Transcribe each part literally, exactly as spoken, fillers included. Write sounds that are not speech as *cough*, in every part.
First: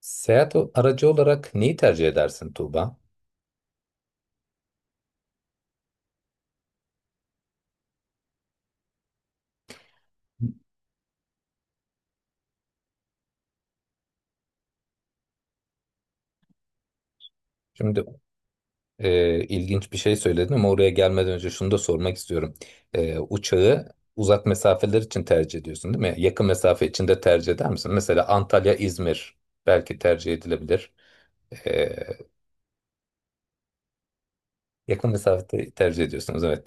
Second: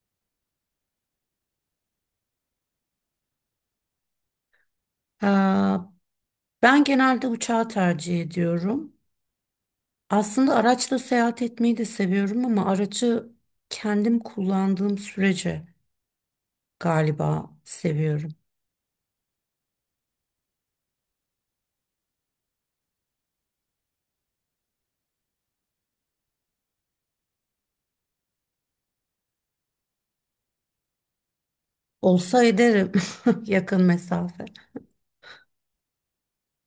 Seyahat o- aracı olarak neyi tercih edersin Tuğba? Ee, Ben genelde uçağı tercih ediyorum. Aslında araçla seyahat etmeyi de seviyorum ama aracı kendim kullandığım sürece galiba Şimdi seviyorum. e, ilginç bir şey söyledin ama oraya gelmeden önce şunu da sormak istiyorum. E, uçağı uzak mesafeler için tercih ediyorsun, değil mi? Yakın mesafe için de tercih eder misin? Mesela Antalya, İzmir belki tercih edilebilir. E, Olsa ederim *laughs* yakın mesafe. yakın mesafede tercih ediyorsunuz, evet.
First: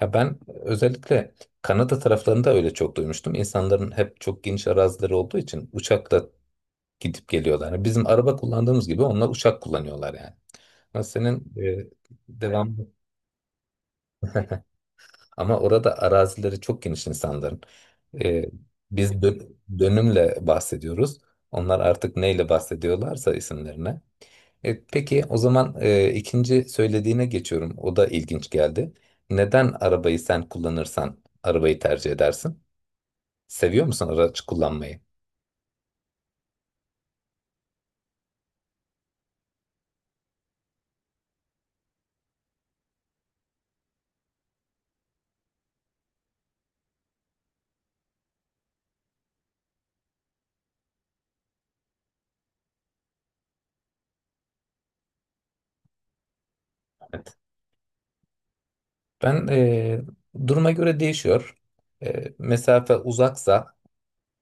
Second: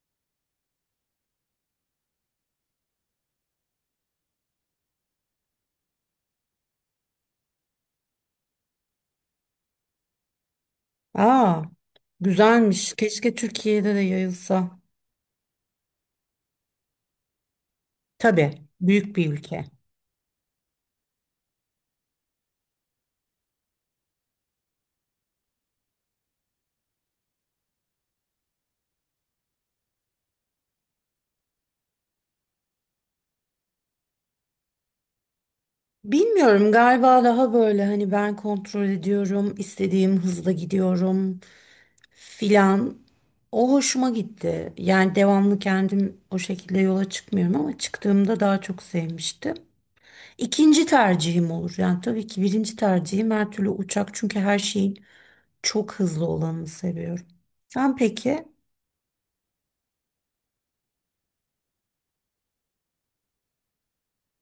Ya ben özellikle Kanada taraflarında öyle çok duymuştum. İnsanların hep çok geniş arazileri olduğu için uçakla gidip geliyorlar. Yani bizim araba kullandığımız gibi onlar uçak kullanıyorlar yani. Ama senin Aa, e, devamlı. güzelmiş. Keşke Türkiye'de de *laughs* yayılsa. Ama orada arazileri çok geniş insanların. E, Tabii, biz büyük bir dö- ülke. dönümle bahsediyoruz. Onlar artık neyle bahsediyorlarsa isimlerine. E, peki o zaman e, ikinci söylediğine geçiyorum. O da ilginç geldi. Neden arabayı sen kullanırsan arabayı tercih edersin? Seviyor musun araç kullanmayı? Bilmiyorum, galiba daha böyle hani ben kontrol ediyorum, istediğim hızla gidiyorum filan. O hoşuma gitti. Yani devamlı kendim o şekilde yola çıkmıyorum ama çıktığımda daha çok sevmiştim. İkinci tercihim olur. Yani tabii ki birinci tercihim her türlü uçak, çünkü her şeyin çok hızlı olanını seviyorum. Evet. Sen peki? Ben e, duruma göre değişiyor. E, mesafe uzaksa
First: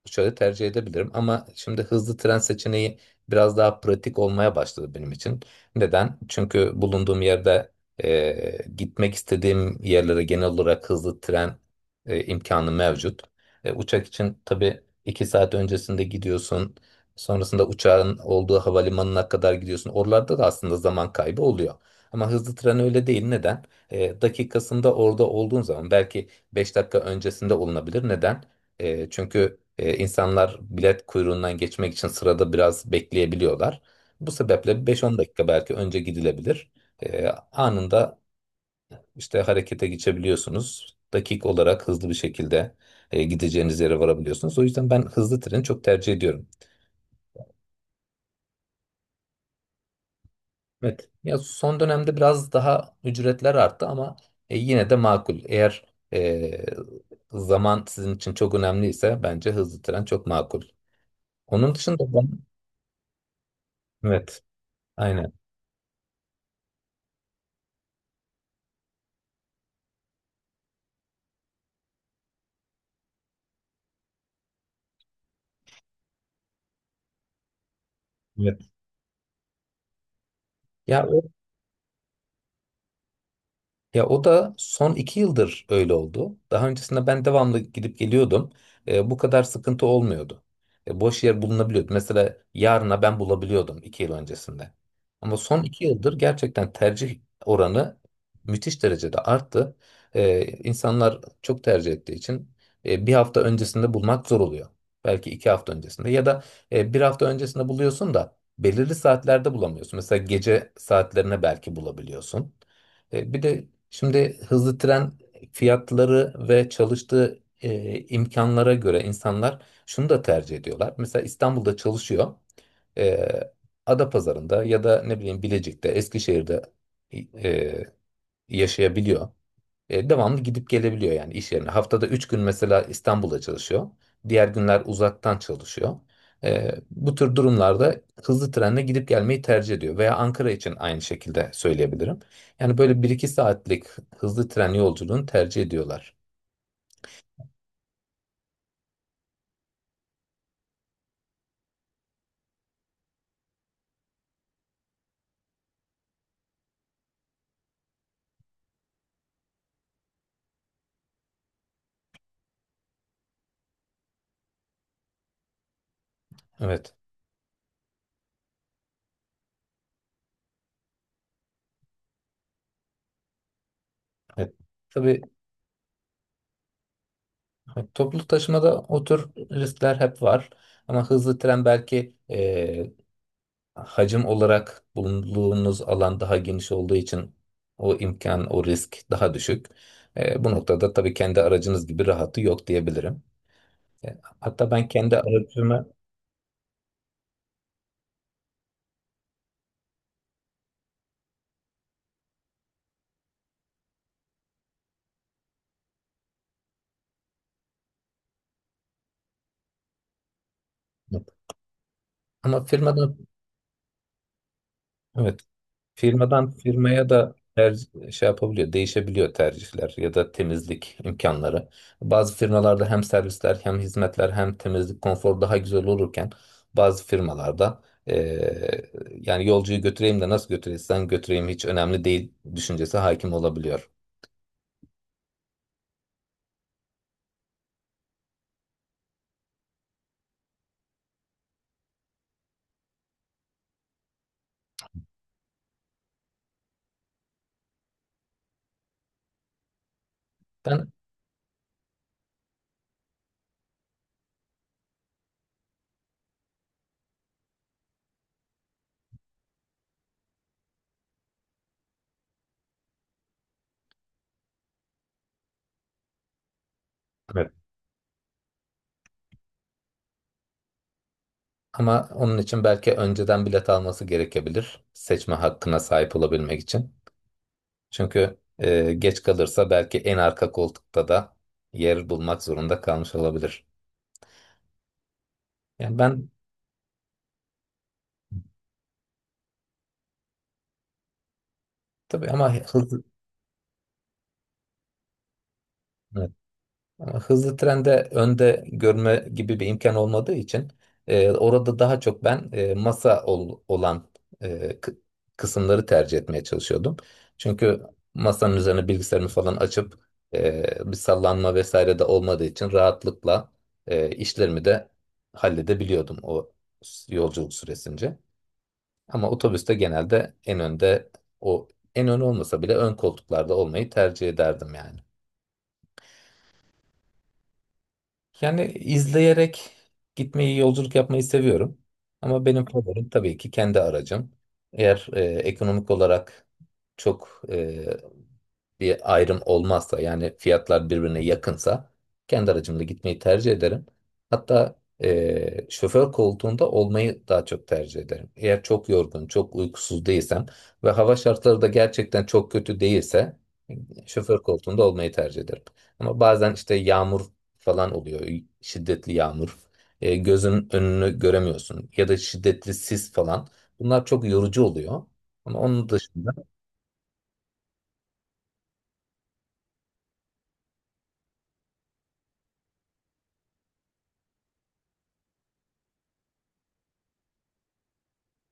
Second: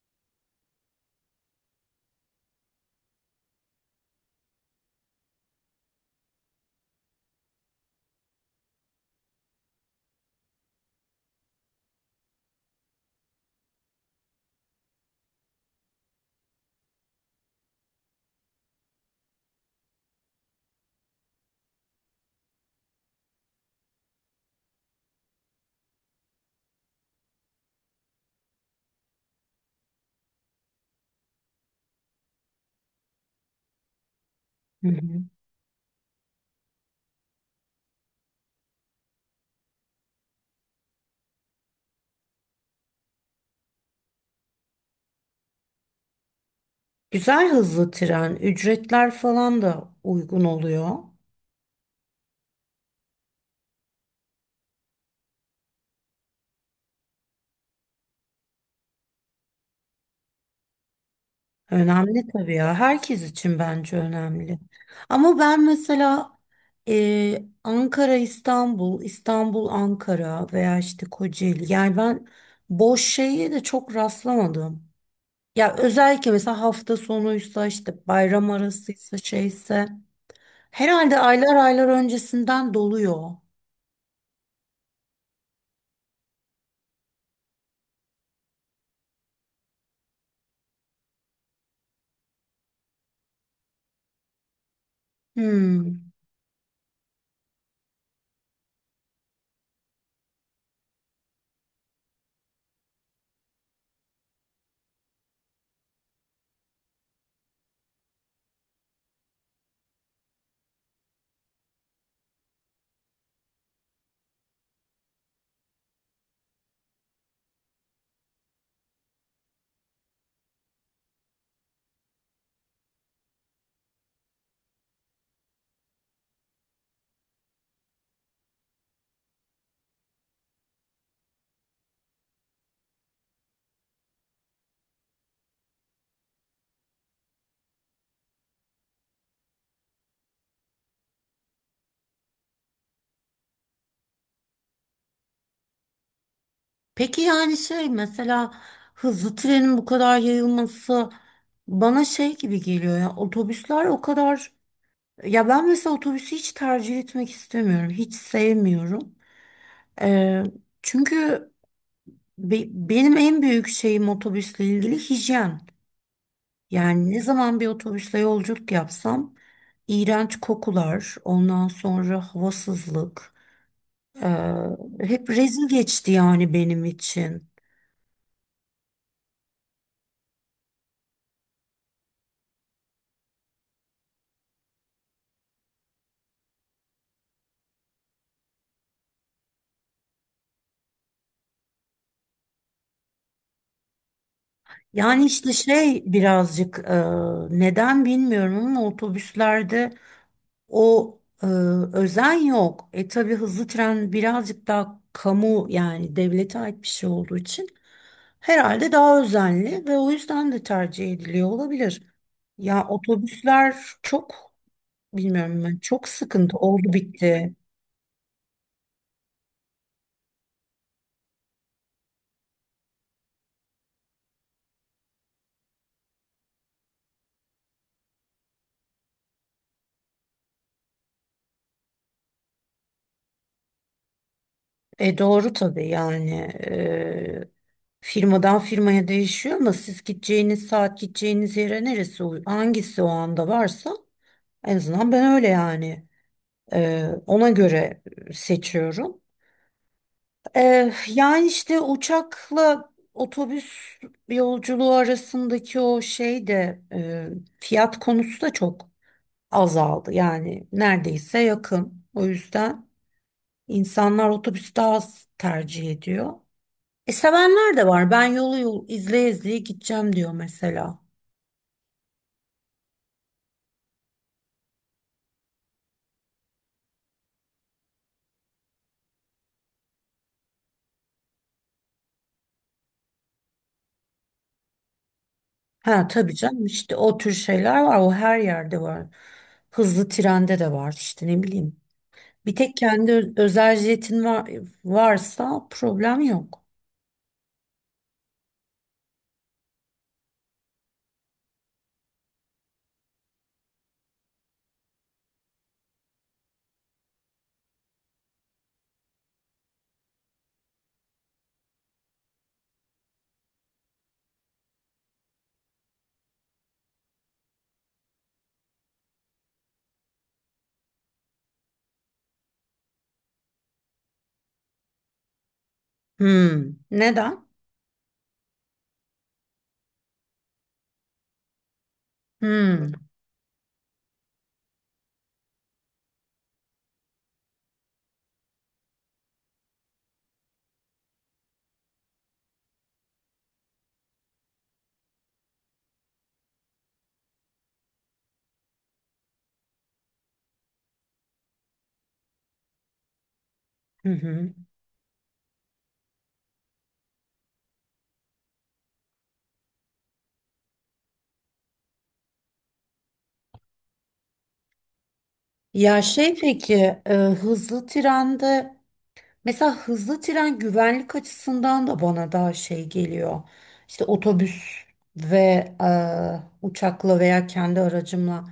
şöyle tercih edebilirim ama şimdi hızlı tren seçeneği biraz daha pratik olmaya başladı benim için. Neden? Çünkü bulunduğum yerde e, gitmek istediğim yerlere genel olarak hızlı tren e, imkanı mevcut. E, uçak için tabii iki saat öncesinde gidiyorsun. Sonrasında uçağın olduğu havalimanına kadar gidiyorsun. Oralarda da aslında zaman kaybı oluyor. Ama hızlı tren öyle değil. Neden? E, dakikasında orada olduğun zaman belki beş dakika öncesinde olunabilir. Neden? E, çünkü e, insanlar bilet kuyruğundan geçmek için sırada biraz bekleyebiliyorlar. Bu sebeple Hı beş on hı. dakika belki önce gidilebilir. E, anında işte harekete geçebiliyorsunuz. Dakik olarak hızlı bir şekilde e, gideceğiniz yere varabiliyorsunuz. O yüzden ben hızlı treni çok tercih ediyorum. Güzel hızlı tren, ücretler falan da uygun oluyor. Evet. Ya son dönemde biraz daha ücretler arttı ama e, yine de makul. Eğer e, zaman sizin için çok önemliyse bence hızlı tren çok makul. Onun dışında Önemli ben... tabii ya. Herkes için bence Evet. önemli. Aynen. Ama ben mesela e, Ankara, İstanbul, İstanbul, Ankara veya işte Kocaeli. Yani ben boş şeye de çok rastlamadım. Ya özellikle mesela hafta sonuysa, işte bayram Evet. arasıysa, şeyse Ya herhalde o, aylar aylar öncesinden doluyor. ya o da son iki yıldır öyle oldu. Daha öncesinde ben devamlı gidip geliyordum. E, bu kadar sıkıntı olmuyordu. E, boş yer bulunabiliyordu. Mesela yarına ben bulabiliyordum iki yıl öncesinde. Ama son iki Hmm. yıldır gerçekten tercih oranı müthiş derecede arttı. E, insanlar çok tercih ettiği için e, bir hafta öncesinde bulmak zor oluyor. Belki iki hafta öncesinde ya da e, bir hafta öncesinde buluyorsun da belirli saatlerde bulamıyorsun. Mesela gece saatlerine belki bulabiliyorsun. E, Bir de şimdi hızlı tren fiyatları ve çalıştığı e, imkanlara göre insanlar şunu da tercih ediyorlar. Mesela İstanbul'da çalışıyor. E, Adapazarı'nda ya da ne bileyim Bilecik'te, Eskişehir'de e, yaşayabiliyor. E, devamlı gidip gelebiliyor yani iş yerine. Haftada üç gün mesela İstanbul'da çalışıyor. Diğer günler uzaktan çalışıyor. E, bu tür durumlarda hızlı trenle gidip gelmeyi tercih ediyor. Veya Ankara için aynı şekilde söyleyebilirim. Yani böyle bir iki saatlik hızlı tren yolculuğunu tercih ediyorlar. Peki yani şey mesela, hızlı trenin bu kadar yayılması bana şey gibi geliyor, ya otobüsler o kadar. Ya ben mesela otobüsü hiç tercih etmek istemiyorum. Hiç sevmiyorum. Ee, Çünkü be- benim en büyük şeyim otobüsle ilgili hijyen. Evet. Yani ne zaman bir otobüsle yolculuk yapsam iğrenç kokular, ondan sonra havasızlık. ee, Evet. Tabii, Hep rezil geçti yani benim için. evet, toplu taşımada o tür riskler hep var. Ama hızlı tren belki e, hacim olarak bulunduğunuz alan daha geniş olduğu için o imkan, o risk daha düşük. E, bu noktada tabii kendi aracınız gibi rahatı yok diyebilirim. E, hatta ben kendi Yani işte aracımı, şey birazcık, ee, neden bilmiyorum ama otobüslerde o, e, özen yok. E tabii hızlı tren birazcık daha kamu, yani devlete ait bir şey olduğu için herhalde daha özenli ve o yüzden de tercih ediliyor olabilir. ama Ya firmadan, otobüsler çok, evet, bilmiyorum, ben çok firmadan sıkıntı oldu firmaya da bitti. ter- şey yapabiliyor, değişebiliyor tercihler ya da temizlik imkanları. Bazı firmalarda hem servisler hem hizmetler hem temizlik konfor daha güzel olurken bazı firmalarda eee, yani yolcuyu götüreyim de nasıl götürürsen götüreyim hiç önemli değil düşüncesi hakim olabiliyor. E doğru tabii, yani e, firmadan firmaya değişiyor, ama siz gideceğiniz saat gideceğiniz yere neresi uy- hangisi o anda varsa, en azından ben öyle yani. Ee, ona göre seçiyorum. Ben... Ee, yani işte uçakla otobüs yolculuğu arasındaki o şey de, e, fiyat konusu da çok azaldı. Yani neredeyse yakın. O yüzden insanlar otobüs daha az tercih ediyor. E Evet. sevenler de var. Ben yolu yol izleye izleye gideceğim diyor mesela. Ama onun için belki önceden bilet alması gerekebilir seçme hakkına sahip olabilmek için. Çünkü e, geç kalırsa belki en arka koltukta da yer bulmak zorunda kalmış olabilir. Yani Ha ben, tabii canım, işte o tür şeyler var. O her yerde var. Hızlı trende de var işte, ne bileyim. tabii, ama Bir tek hızlı, kendi ö- özel jetin var, varsa problem evet, yok. ama hızlı trende önde görme gibi bir imkan olmadığı için e, orada daha çok ben e, masa ol- olan e, kı- kısımları tercih etmeye çalışıyordum. Çünkü masanın üzerine bilgisayarımı falan açıp e, bir sallanma vesaire de olmadığı için rahatlıkla e, işlerimi de halledebiliyordum o s- yolculuk süresince. Ama otobüste genelde en önde, o, en ön olmasa bile ön koltuklarda olmayı tercih ederdim yani. Hmm. Neden? Yani izleyerek gitmeyi, yolculuk yapmayı seviyorum. Ama benim Hmm. favorim tabii ki kendi aracım. Eğer e, ekonomik olarak çok e, bir ayrım olmazsa yani fiyatlar birbirine yakınsa kendi aracımla gitmeyi tercih ederim. Hatta eee, şoför koltuğunda olmayı daha çok tercih ederim. Eğer çok yorgun, çok uykusuz değilsem ve hava şartları da gerçekten çok kötü değilse Hı şoför hı. koltuğunda olmayı tercih ederim. Ama bazen işte yağmur falan oluyor, şiddetli yağmur. Eee, gözün önünü göremiyorsun ya da şiddetli sis falan. Bunlar çok yorucu oluyor. Ama onun Ya dışında, şey peki, e, hızlı trende, mesela hızlı tren güvenlik açısından da bana daha şey geliyor. İşte otobüs ve e, uçakla veya kendi aracımla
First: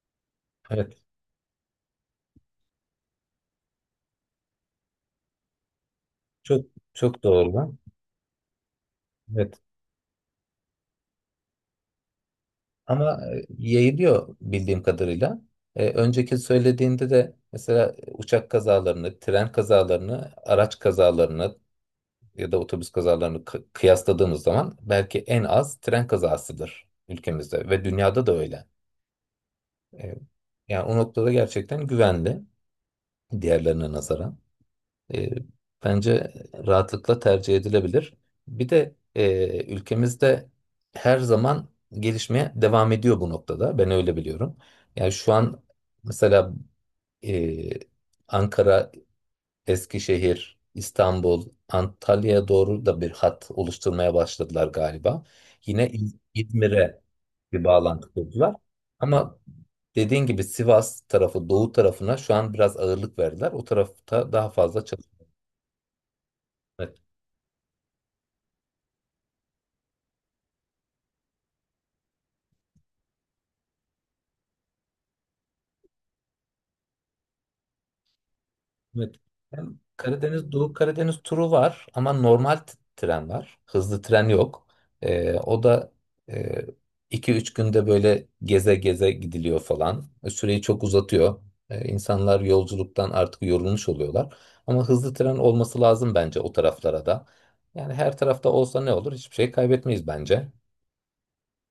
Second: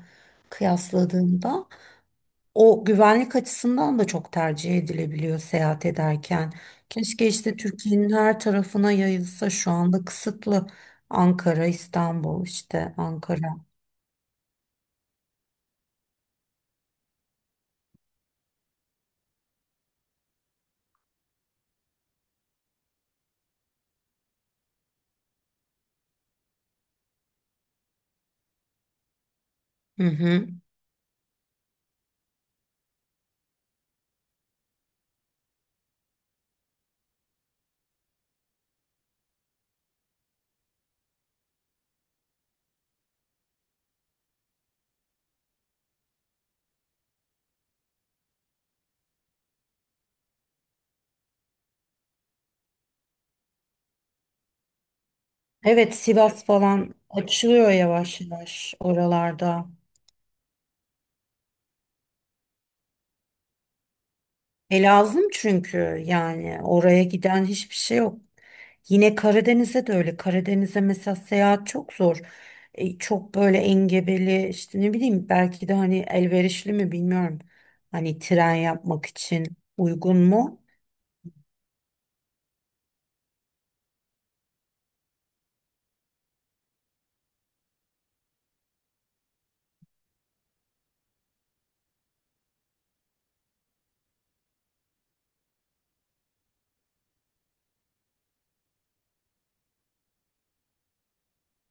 evet, kıyasladığımda. O güvenlik açısından da çok tercih edilebiliyor seyahat ederken. çok çok Keşke işte doğru. Türkiye'nin her tarafına yayılsa, Evet. şu anda kısıtlı. Ankara, İstanbul, işte Ama e, Ankara. yayılıyor bildiğim kadarıyla. E, önceki söylediğinde de mesela uçak kazalarını, tren kazalarını, araç kazalarını ya da otobüs kazalarını kı- kıyasladığımız zaman belki en az tren kazasıdır ülkemizde ve dünyada da öyle. Hı E, hı. yani o noktada gerçekten güvenli diğerlerine nazaran. E, bence rahatlıkla tercih edilebilir. Bir de e, ülkemizde her zaman gelişmeye devam ediyor bu noktada. Ben öyle biliyorum. Yani şu an mesela e, Ankara, Eskişehir, İstanbul, Antalya'ya doğru da bir hat oluşturmaya başladılar galiba. Yine Evet, İz- Sivas falan İzmir'e bir açılıyor bağlantı yavaş kurdular. yavaş Ama oralarda. dediğin gibi Sivas tarafı, Doğu tarafına şu an biraz ağırlık verdiler. O tarafta daha E fazla lazım, çalışma... çünkü yani oraya giden hiçbir şey yok. Yine Karadeniz'e de öyle. Karadeniz'e mesela seyahat çok zor. E, çok böyle engebeli, işte ne bileyim, belki de hani elverişli mi bilmiyorum. Hani tren yapmak Evet. için Hem uygun Karadeniz, mu? Doğu Karadeniz turu var ama normal t- tren var. Hızlı tren yok. Ee, o da e, iki üç günde böyle geze geze gidiliyor falan. E, Süreyi çok uzatıyor. Ee, insanlar yolculuktan artık yorulmuş oluyorlar. Ama hızlı tren olması lazım bence o taraflara da. Yani her tarafta olsa ne olur? Hiçbir şey kaybetmeyiz bence.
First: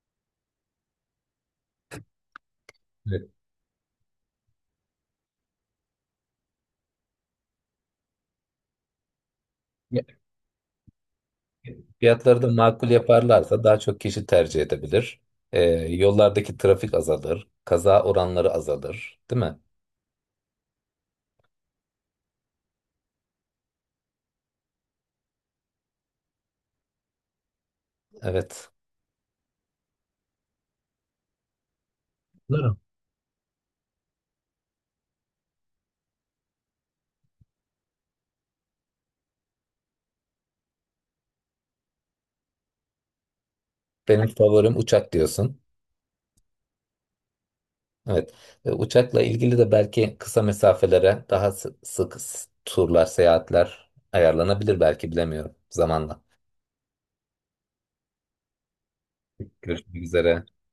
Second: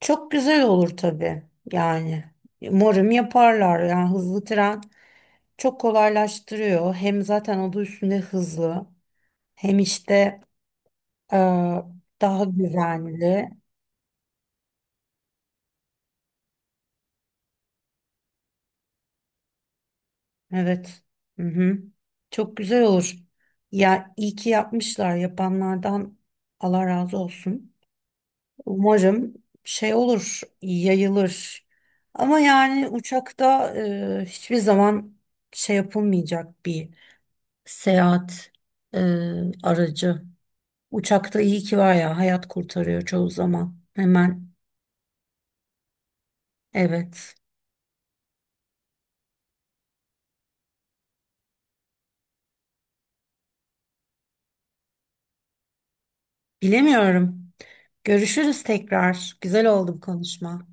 Çok güzel olur tabii yani. Umarım Evet. yaparlar, yani hızlı tren çok kolaylaştırıyor. Hem zaten adı üstünde hızlı. Hem işte, Aa, Fiyatları daha da makul güvenli. yaparlarsa daha çok kişi tercih edebilir. Ee, yollardaki trafik azalır, kaza oranları azalır, değil mi? Evet. Hı hı. Çok güzel olur. Ya iyi ki yapmışlar. Yapanlardan Allah razı olsun. Evet. Umarım şey olur, yayılır. Ama Doğru. yani uçakta e, hiçbir zaman şey yapılmayacak bir seyahat e, aracı. Uçakta iyi ki var ya, hayat kurtarıyor çoğu zaman. Benim Hemen favorim uçak diyorsun. evet. Evet. E, Uçakla ilgili de belki kısa mesafelere daha sı- sık s- turlar, seyahatler ayarlanabilir belki bilemiyorum zamanla. Bilemiyorum. Görüşürüz tekrar. Güzel oldu bu Görüşmek üzere. konuşma.